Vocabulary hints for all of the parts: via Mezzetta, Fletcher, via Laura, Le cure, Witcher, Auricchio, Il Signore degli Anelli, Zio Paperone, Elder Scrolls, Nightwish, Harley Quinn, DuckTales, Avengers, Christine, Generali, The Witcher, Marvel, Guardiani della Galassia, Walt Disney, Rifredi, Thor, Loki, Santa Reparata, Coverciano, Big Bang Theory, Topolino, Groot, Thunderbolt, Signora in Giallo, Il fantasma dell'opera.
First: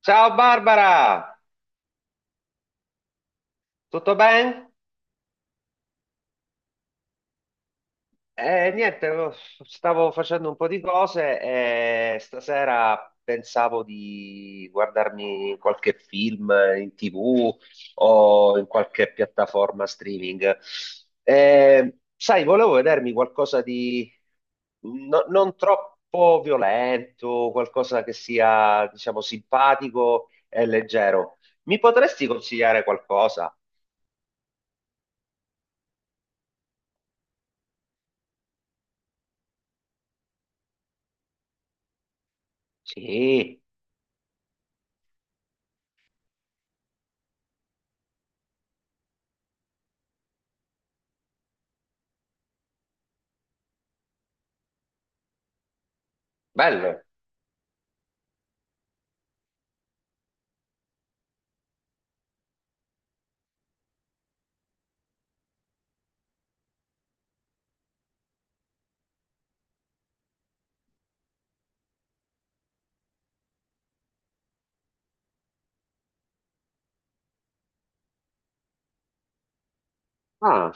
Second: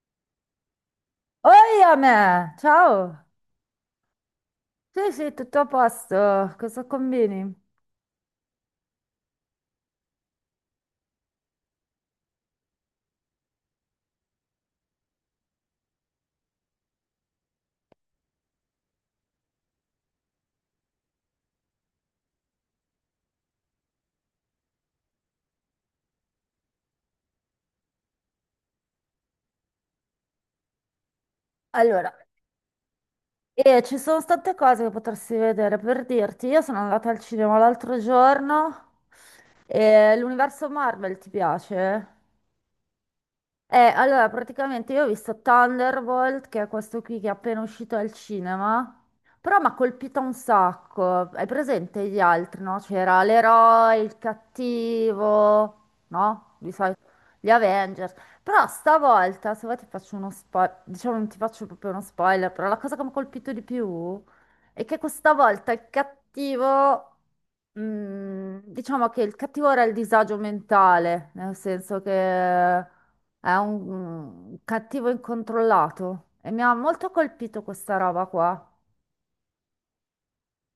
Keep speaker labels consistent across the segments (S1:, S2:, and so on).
S1: Ciao Barbara,
S2: Oi a me, ciao.
S1: tutto bene?
S2: Sì, sì, tutto a posto. Cosa combini?
S1: Niente, lo- Stavo facendo un po' di cose e stasera pensavo di guardarmi qualche film in TV o in qualche piattaforma streaming. Sai, volevo vedermi qualcosa di non troppo violento, qualcosa che sia, diciamo, simpatico e leggero. Mi
S2: Allora,
S1: potresti consigliare qualcosa?
S2: ci sono tante cose che potresti vedere. Per dirti, io sono andata al cinema l'altro giorno e l'universo Marvel ti piace?
S1: Sì,
S2: Allora, praticamente io ho visto Thunderbolt, che è questo qui che è appena uscito al cinema, però mi ha colpito un sacco. Hai presente gli altri, no? C'era l'eroe, il cattivo, no? Di solito
S1: bello.
S2: gli Avengers. Però stavolta, se vuoi ti faccio uno spoiler, diciamo non ti faccio proprio uno spoiler, però la cosa che mi ha colpito di più e che questa volta il cattivo, diciamo che il cattivo era il disagio mentale, nel senso che è un cattivo incontrollato e mi ha molto colpito questa roba qua.
S1: Ah,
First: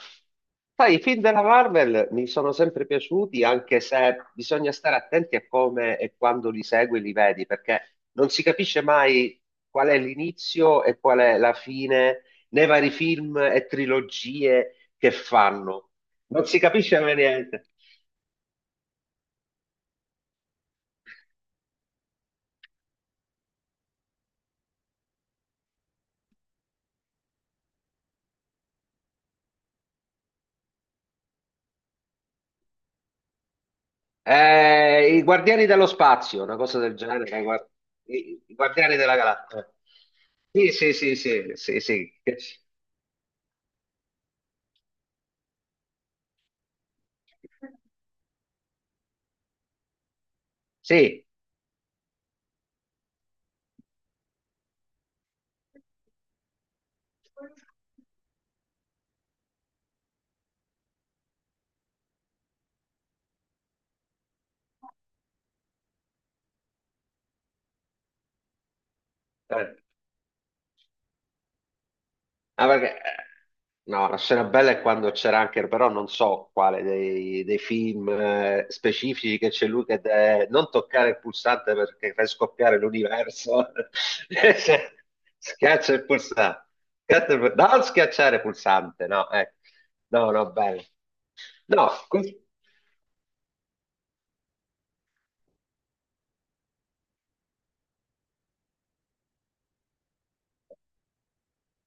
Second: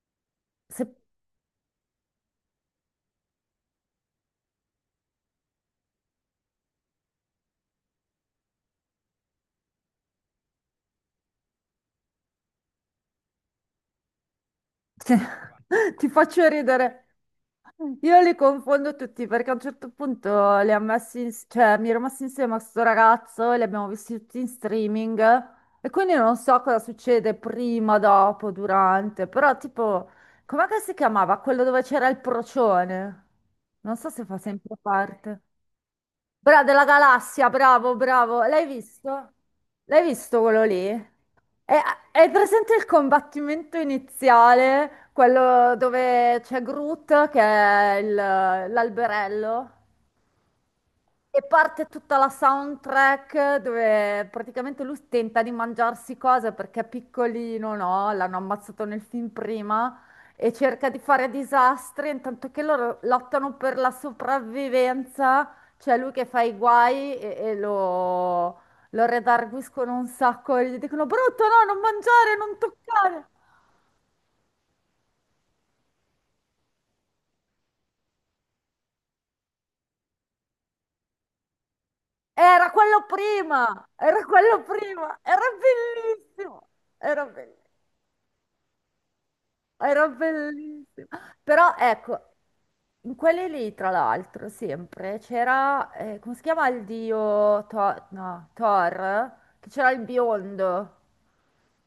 S2: Se-
S1: sai, i film della Marvel mi sono sempre piaciuti, anche se bisogna stare attenti a come e quando li segui e li vedi, perché non si capisce mai qual è l'inizio e qual è la fine nei vari film e trilogie che
S2: se-
S1: fanno.
S2: ti
S1: Non
S2: faccio
S1: si capisce
S2: ridere.
S1: mai niente.
S2: Io li confondo tutti perché a un certo punto li ha messi cioè, mi ero messa insieme a questo ragazzo e li abbiamo visti tutti in streaming e quindi non so cosa succede prima, dopo, durante, però tipo, com'è che si chiamava? Quello dove c'era il procione? Non so se fa sempre
S1: I
S2: parte.
S1: Guardiani dello Spazio, una
S2: Bra,
S1: cosa
S2: della
S1: del genere, i,
S2: galassia,
S1: guar-
S2: bravo, bravo.
S1: i- i
S2: L'hai
S1: Guardiani della
S2: visto?
S1: Galassia.
S2: L'hai visto quello
S1: Sì,
S2: lì?
S1: sì, sì, sì,
S2: È,
S1: sì, sì.
S2: è presente il combattimento iniziale, quello dove c'è Groot, che è l'alberello?
S1: Sì.
S2: E parte tutta la soundtrack dove praticamente lui tenta di mangiarsi cose perché è piccolino, no? L'hanno ammazzato nel film prima e cerca di fare disastri, intanto che loro lottano per la sopravvivenza, c'è lui che fa i guai e lo
S1: Eh.
S2: redarguiscono un sacco e gli dicono brutto, no, non mangiare, non
S1: Ah, perché,
S2: toccare.
S1: no, la scena bella è quando c'era anche, però non so quale dei film specifici, che c'è lui che deve non toccare il pulsante perché fai
S2: Era
S1: scoppiare
S2: quello
S1: l'universo.
S2: prima, era quello
S1: Se-
S2: prima, era
S1: Schiaccia il pulsante.
S2: bellissimo, era bellissimo.
S1: Non schiacciare il pulsante, no, eh.
S2: Era
S1: No, no, bello.
S2: bellissimo. Però
S1: No,
S2: ecco,
S1: que-
S2: in quelli lì, tra l'altro, sempre c'era, come si chiama il dio Thor? No, Thor? Che c'era il biondo.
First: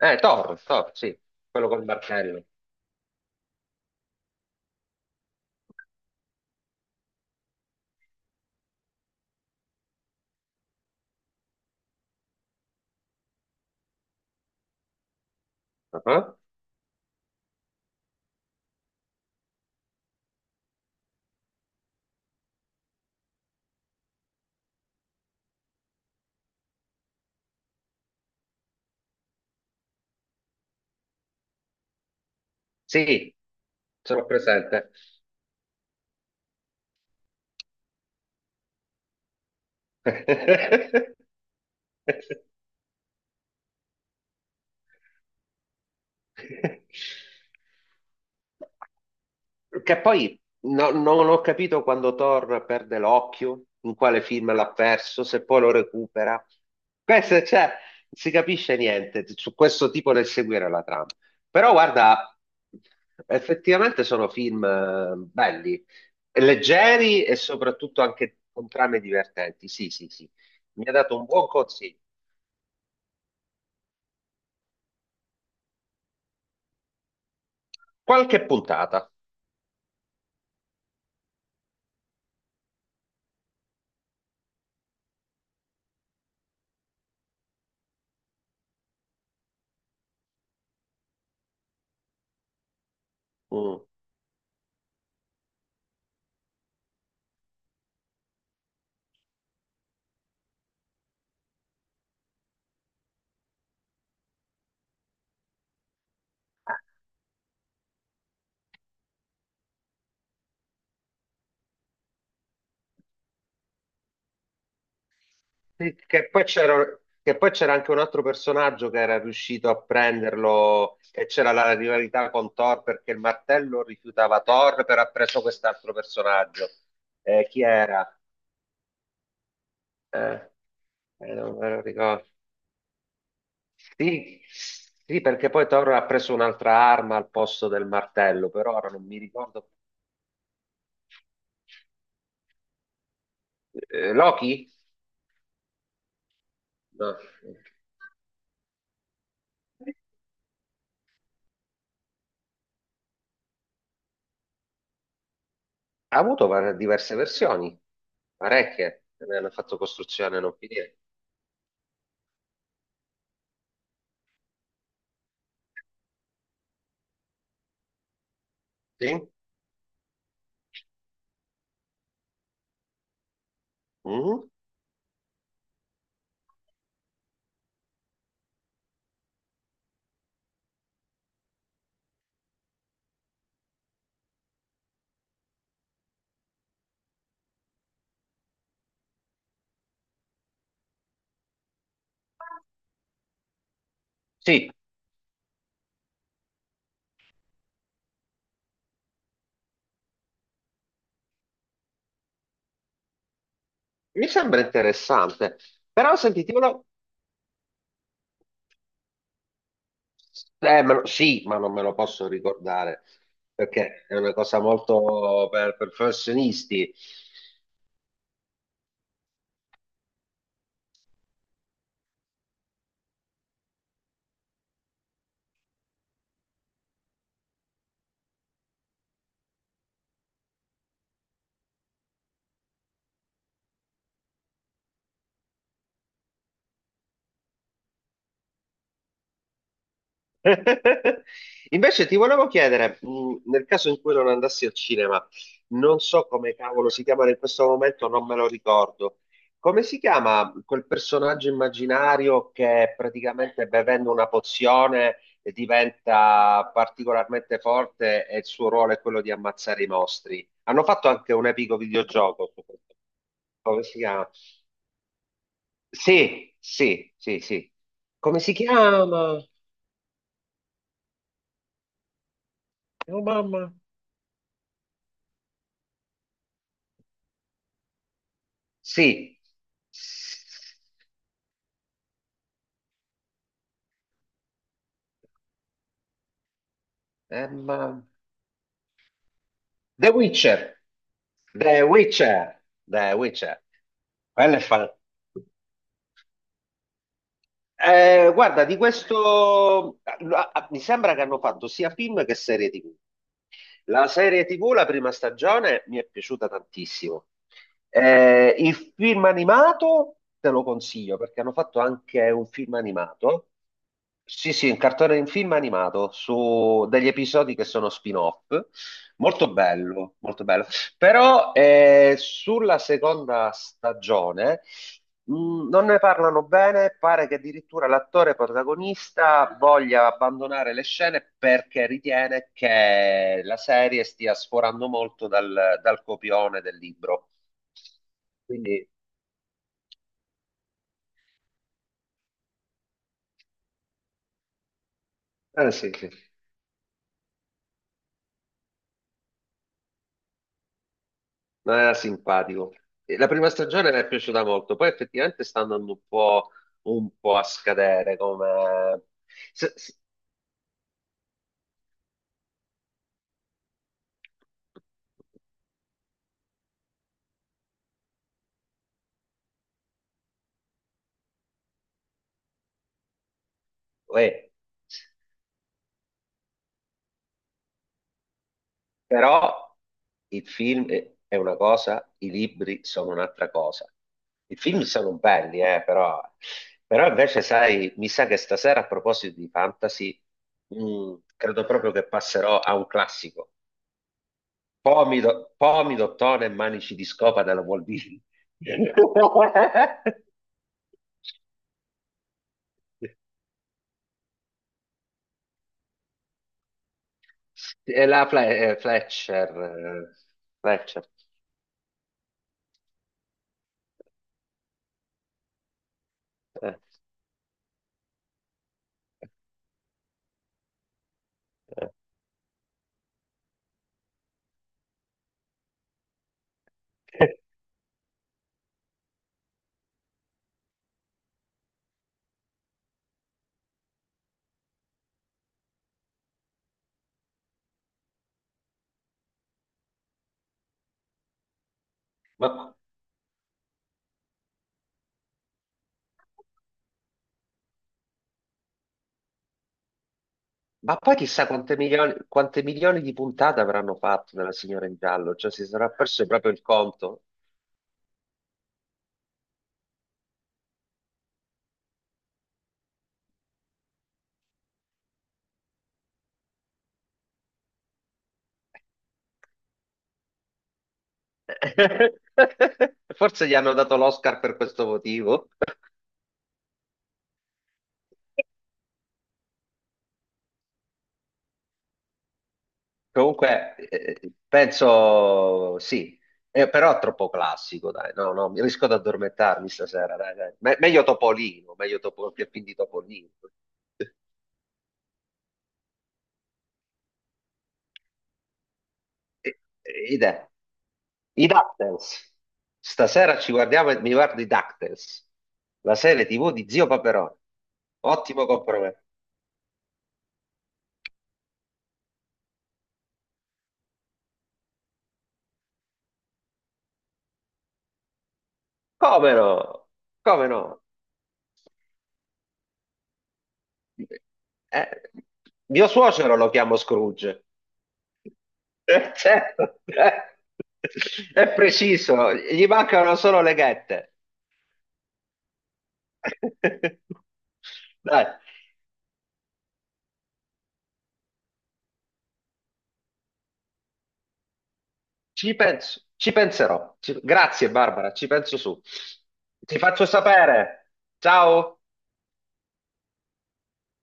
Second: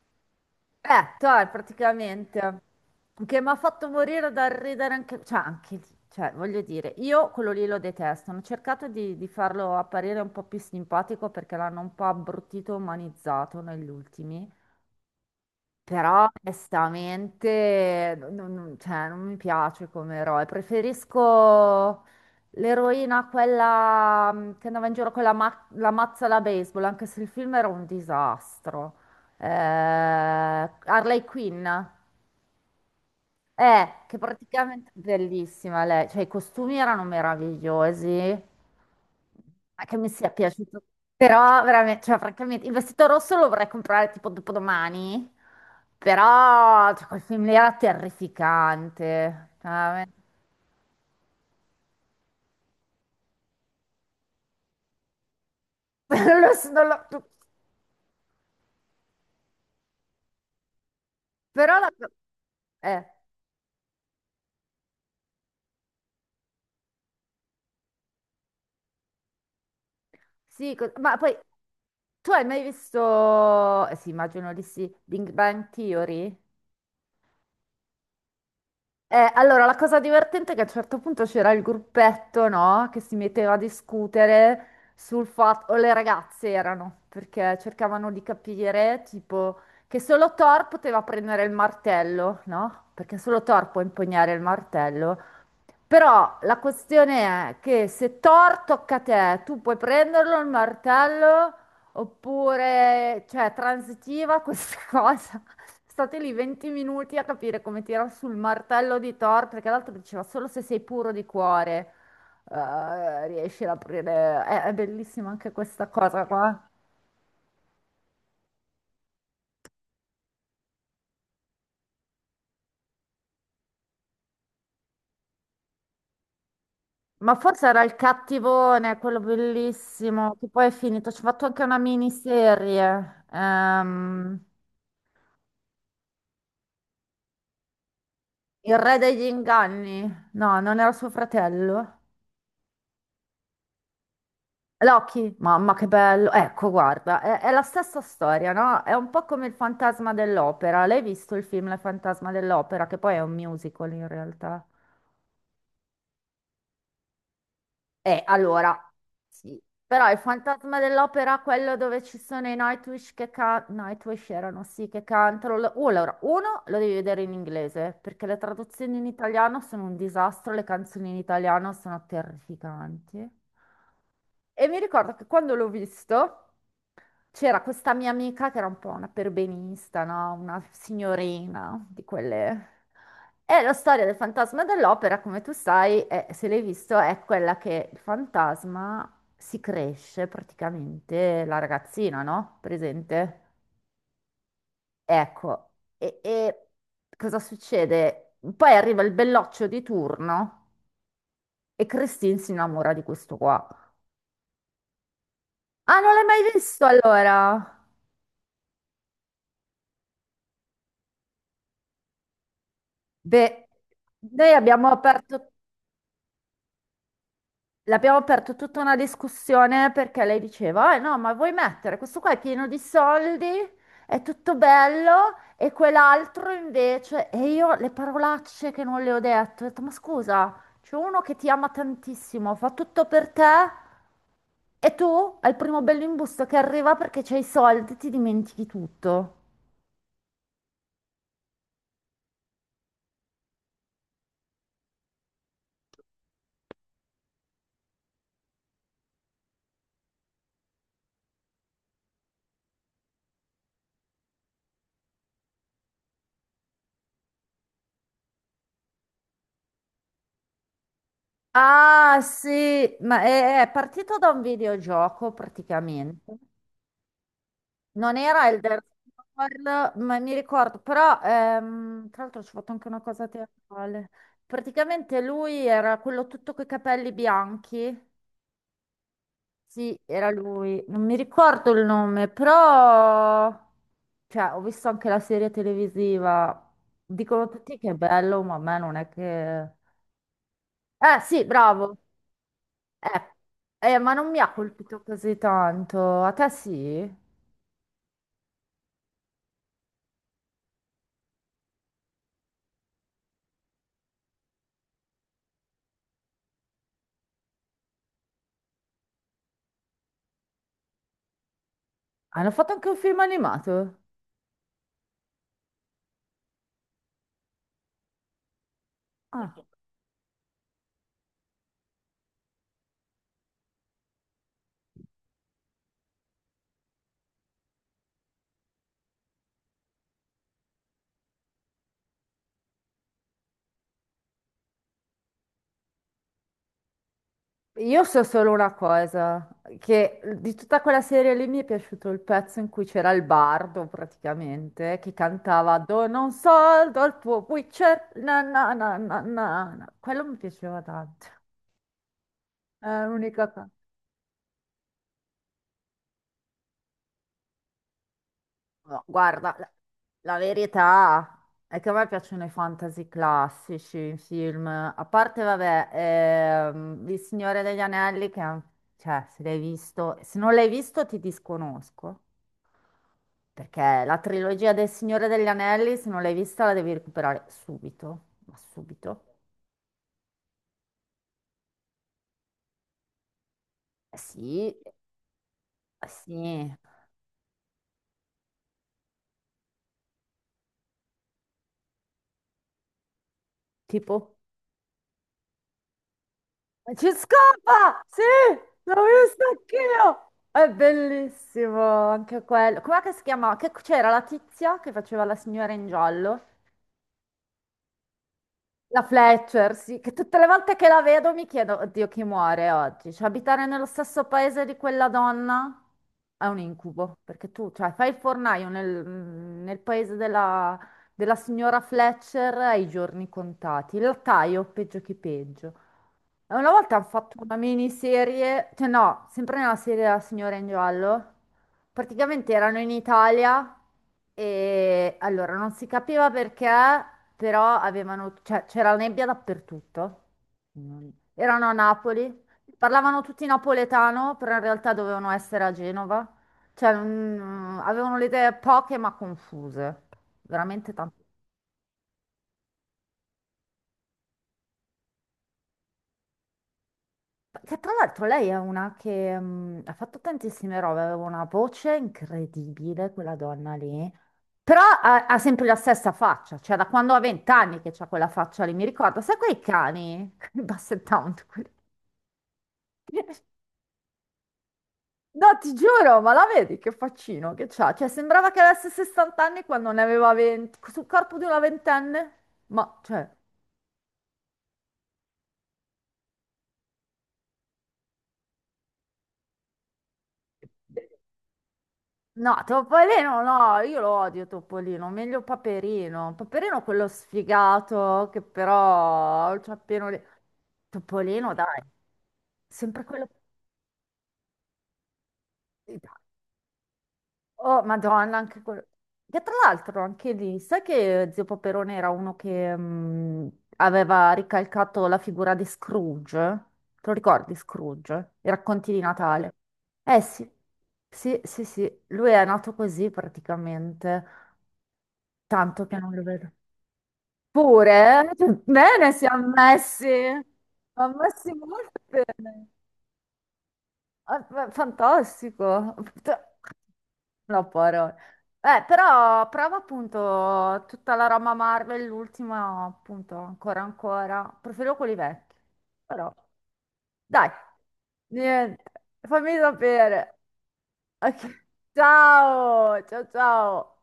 S1: Thor, sì,
S2: Thor
S1: quello col martello.
S2: praticamente. Che mi ha fatto morire dal ridere anche, cioè, anche lì, cioè, voglio dire, io quello lì lo detesto. Hanno cercato di farlo apparire un po' più simpatico perché l'hanno un po' abbruttito, umanizzato negli ultimi. Però
S1: Ah,
S2: onestamente, cioè, non mi piace come eroe, preferisco l'eroina, quella che andava in giro con la mazza da baseball, anche se il film era un disastro. Harley Quinn,
S1: sì,
S2: che
S1: sono
S2: praticamente
S1: presente.
S2: bellissima lei, cioè i costumi erano meravigliosi, ma che mi sia piaciuto, però veramente, cioè francamente, il vestito rosso lo vorrei comprare tipo dopodomani, però cioè, quel film lì era terrificante, cioè,
S1: Che
S2: veramente.
S1: poi non ho capito quando Thor perde l'occhio, in quale film l'ha perso, se poi lo
S2: Non
S1: recupera.
S2: lo so, non lo-
S1: Questo, cioè, non si capisce niente su questo tipo nel seguire la trama. Però
S2: però la.
S1: guarda,
S2: eh,
S1: effettivamente sono film belli, leggeri e soprattutto anche con trame divertenti. Sì, sì, sì.
S2: sì,
S1: Mi
S2: co-
S1: ha
S2: ma
S1: dato un
S2: poi
S1: buon consiglio.
S2: tu hai mai visto, eh sì immagino di sì, Big Bang Theory?
S1: Qualche puntata.
S2: Allora, la cosa divertente è che a un certo punto c'era il gruppetto, no? Che si metteva a discutere sul fatto, o le ragazze erano, perché cercavano di capire, tipo, che solo Thor poteva prendere il martello, no? Perché solo Thor può
S1: Mm.
S2: impugnare il martello. Però la questione è che se Thor tocca a te, tu puoi prenderlo il martello oppure, cioè, transitiva questa cosa. State lì 20 minuti a capire come tirare sul martello di Thor, perché l'altro diceva solo se sei puro di cuore, riesci ad aprire. È bellissima anche questa
S1: Sì.
S2: cosa
S1: Che poi
S2: qua.
S1: c'era che poi c'era anche un altro personaggio che era riuscito a prenderlo e c'era la rivalità con Thor perché il martello rifiutava Thor, però ha preso quest'altro personaggio.
S2: Ma
S1: Chi
S2: forse era il
S1: era?
S2: cattivone, quello bellissimo,
S1: Eh,
S2: che poi è finito. Ci ho fatto
S1: non
S2: anche
S1: me
S2: una
S1: lo ricordo.
S2: miniserie.
S1: Sì, sì, perché poi Thor ha preso un'altra arma al posto del martello, però
S2: Il
S1: ora
S2: re
S1: non mi
S2: degli
S1: ricordo.
S2: inganni? No, non era suo fratello.
S1: Loki?
S2: Loki? Mamma che bello. Ecco,
S1: No.
S2: guarda, è la stessa storia, no? È un po' come il fantasma dell'opera. L'hai visto il film Il fantasma dell'opera, che poi è un musical in realtà.
S1: Diverse versioni,
S2: Allora,
S1: parecchie, ne hanno
S2: sì,
S1: fatto
S2: però il
S1: costruzione non
S2: fantasma
S1: finire.
S2: dell'opera, quello dove ci sono i Nightwish che, Nightwish erano, sì, che cantano. Allora, uno lo devi vedere in inglese, perché le traduzioni in
S1: Sì?
S2: italiano sono un disastro, le canzoni in italiano sono terrificanti.
S1: Mhm.
S2: E mi ricordo che quando l'ho visto. C'era questa mia amica che era un po' una perbenista, no? Una signorina di quelle. E la storia del fantasma dell'opera, come tu sai, se l'hai visto, è quella che il fantasma si cresce praticamente la ragazzina, no? Presente?
S1: Sì,
S2: Ecco, e cosa succede? Poi arriva il belloccio di turno e Christine si innamora di questo qua.
S1: mi sembra interessante,
S2: Ah, non
S1: però
S2: l'hai mai
S1: sentite,
S2: visto allora?
S1: sì, ma non me lo posso ricordare
S2: Beh,
S1: perché è una
S2: noi
S1: cosa
S2: abbiamo
S1: molto
S2: aperto.
S1: per professionisti.
S2: L'abbiamo aperto tutta una discussione perché lei diceva, eh no, ma vuoi mettere questo qua è pieno di soldi, è tutto bello, e quell'altro invece, e io le parolacce che non le ho detto, ma scusa, c'è uno che ti ama tantissimo, fa tutto per te, e tu al primo bello imbusto che arriva perché c'hai i soldi, ti dimentichi tutto.
S1: Invece ti volevo chiedere, nel caso in cui non andassi al cinema, non so come cavolo si chiamano in questo momento, non me lo ricordo. Come si chiama quel personaggio immaginario che praticamente bevendo una pozione diventa particolarmente forte e il suo ruolo è quello di ammazzare i mostri? Hanno fatto anche un epico
S2: Ah
S1: videogioco su questo.
S2: sì, ma è
S1: Come si
S2: partito
S1: chiama?
S2: da un videogioco praticamente.
S1: Sì, sì, sì, sì.
S2: Non
S1: Come
S2: era
S1: si
S2: Elder
S1: chiama?
S2: Scrolls, ma mi ricordo, però tra l'altro ci ho fatto anche una
S1: Oh
S2: cosa
S1: mamma.
S2: teatrale. Praticamente lui era quello tutto coi capelli bianchi.
S1: Sì.
S2: Sì, era lui. Non mi ricordo il nome, però cioè, ho visto anche la serie televisiva. Dicono
S1: Eh,
S2: tutti che è
S1: ma-
S2: bello, ma a me non è che.
S1: The Witcher,
S2: Eh sì,
S1: The
S2: bravo.
S1: Witcher, The
S2: Eh,
S1: Witcher.
S2: ma non mi ha
S1: Quello è fan-
S2: colpito così tanto. A te sì?
S1: Guarda, di questo ah, ah, mi sembra che hanno fatto sia film che serie TV. La serie TV, la prima stagione, mi è piaciuta tantissimo. Il film animato te lo consiglio perché hanno fatto anche un
S2: Hanno fatto
S1: film
S2: anche un film
S1: animato.
S2: animato?
S1: Sì, sì, un cartone in film animato su degli episodi che sono spin-off. Molto
S2: Ah.
S1: bello, molto bello. Però sulla seconda stagione non ne parlano bene, pare che addirittura l'attore protagonista voglia abbandonare le scene perché ritiene che la serie stia sforando molto dal copione del libro.
S2: Io so solo una
S1: Quindi,
S2: cosa, che di tutta quella serie lì mi è piaciuto il pezzo in cui c'era il bardo praticamente, che cantava
S1: sì, sì,
S2: Dono un soldo al tuo Witcher, na na na na na. Na". Quello mi piaceva tanto,
S1: non era simpatico.
S2: è
S1: E la
S2: l'unica
S1: prima
S2: cosa.
S1: stagione mi è piaciuta molto, poi effettivamente sta andando un po' a scadere come...
S2: No, guarda, la,
S1: se- se-
S2: la verità è che a me piacciono i fantasy classici, i film, a parte, vabbè, Il Signore degli Anelli, che è un- cioè, se l'hai visto, se non l'hai visto ti disconosco. Perché la
S1: uè,
S2: trilogia del Signore degli Anelli, se non l'hai vista, la devi recuperare subito. Ma subito?
S1: però il film è una cosa, i libri sono un'altra cosa.
S2: Eh
S1: I
S2: sì,
S1: film
S2: eh
S1: sono belli, però,
S2: sì.
S1: però invece, sai, mi sa che stasera a proposito di fantasy, credo proprio che passerò a un classico.
S2: Tipo?
S1: Pomido, Tone e
S2: Ma
S1: Manici di
S2: Ci
S1: Scopa della Walt
S2: scappa!
S1: Disney.
S2: Sì! L'ho vista anch'io! È bellissimo anche quello. Com'è che si chiama? Che c'era la tizia che faceva la signora in giallo? La
S1: Fletcher,
S2: Fletcher, sì, che tutte le volte che la
S1: Fletcher.
S2: vedo mi chiedo, oddio, chi muore oggi? Cioè, abitare nello stesso paese di quella donna è un
S1: Eh,
S2: incubo, perché tu, cioè, fai il fornaio nel, nel paese della, della signora
S1: eh.
S2: Fletcher ai giorni contati. Il lattaio, peggio che peggio. E una volta hanno fatto una miniserie, cioè no, sempre nella serie della signora in giallo. Praticamente erano in Italia e allora non si capiva perché però avevano, cioè, c'era nebbia dappertutto. Non- Erano a Napoli,
S1: Ma,
S2: parlavano tutti napoletano, però in realtà dovevano essere a Genova. Cioè, avevano le idee poche ma confuse, veramente
S1: Ma
S2: tanto.
S1: poi chissà quante milioni di puntate avranno fatto della Signora in Giallo, cioè si sarà perso proprio il conto.
S2: Che tra l'altro lei è una che ha fatto tantissime robe, aveva una voce incredibile, quella donna lì. Però ha sempre la stessa faccia, cioè da quando ha 20 anni che c'ha quella faccia lì, mi ricordo, sai quei cani, quei basset hound.
S1: Forse gli hanno dato l'Oscar per questo
S2: No,
S1: motivo.
S2: ti giuro, ma la vedi che faccino che c'ha? Cioè, sembrava che avesse 60 anni quando ne aveva 20, sul corpo di una ventenne. Ma, cioè,
S1: Comunque, penso sì, però è troppo classico, dai. No, no, mi rischio di addormentarmi stasera, dai, dai. Meglio Topolino, che
S2: no,
S1: film di Topolino.
S2: Topolino, no, io lo odio Topolino, meglio Paperino. Paperino quello sfigato che però c'ha appena.
S1: Idea. I
S2: Topolino, dai,
S1: DuckTales.
S2: sempre quello.
S1: Stasera ci guardiamo e mi guardo i DuckTales, la serie TV di Zio Paperone.
S2: Oh, Madonna,
S1: Ottimo
S2: anche quello.
S1: compromesso.
S2: Che tra l'altro anche lì, sai che Zio Paperone era uno che aveva ricalcato la figura di Scrooge? Te lo ricordi Scrooge? I racconti di
S1: Come
S2: Natale.
S1: no?
S2: Eh
S1: Come
S2: sì,
S1: no?
S2: sì, sì, sì, lui è nato così praticamente,
S1: Eh,
S2: tanto
S1: mio
S2: che non lo
S1: suocero
S2: vedo.
S1: lo chiamo Scrooge.
S2: Pure, eh? Bene, si è
S1: Certo.
S2: messi, ha messi
S1: È
S2: molto
S1: preciso, gli
S2: bene.
S1: mancano solo le ghette.
S2: Ah, Fantastico. No, parole.
S1: Dai,
S2: Però prova appunto tutta la roba Marvel, l'ultima appunto ancora ancora. Preferivo quelli
S1: ci
S2: vecchi.
S1: penso,
S2: Però
S1: ci penserò.
S2: dai,
S1: Grazie Barbara, ci penso su.
S2: niente. Fammi
S1: Ti faccio
S2: sapere.
S1: sapere.
S2: Ok.
S1: Ciao.
S2: Ciao, ciao, ciao.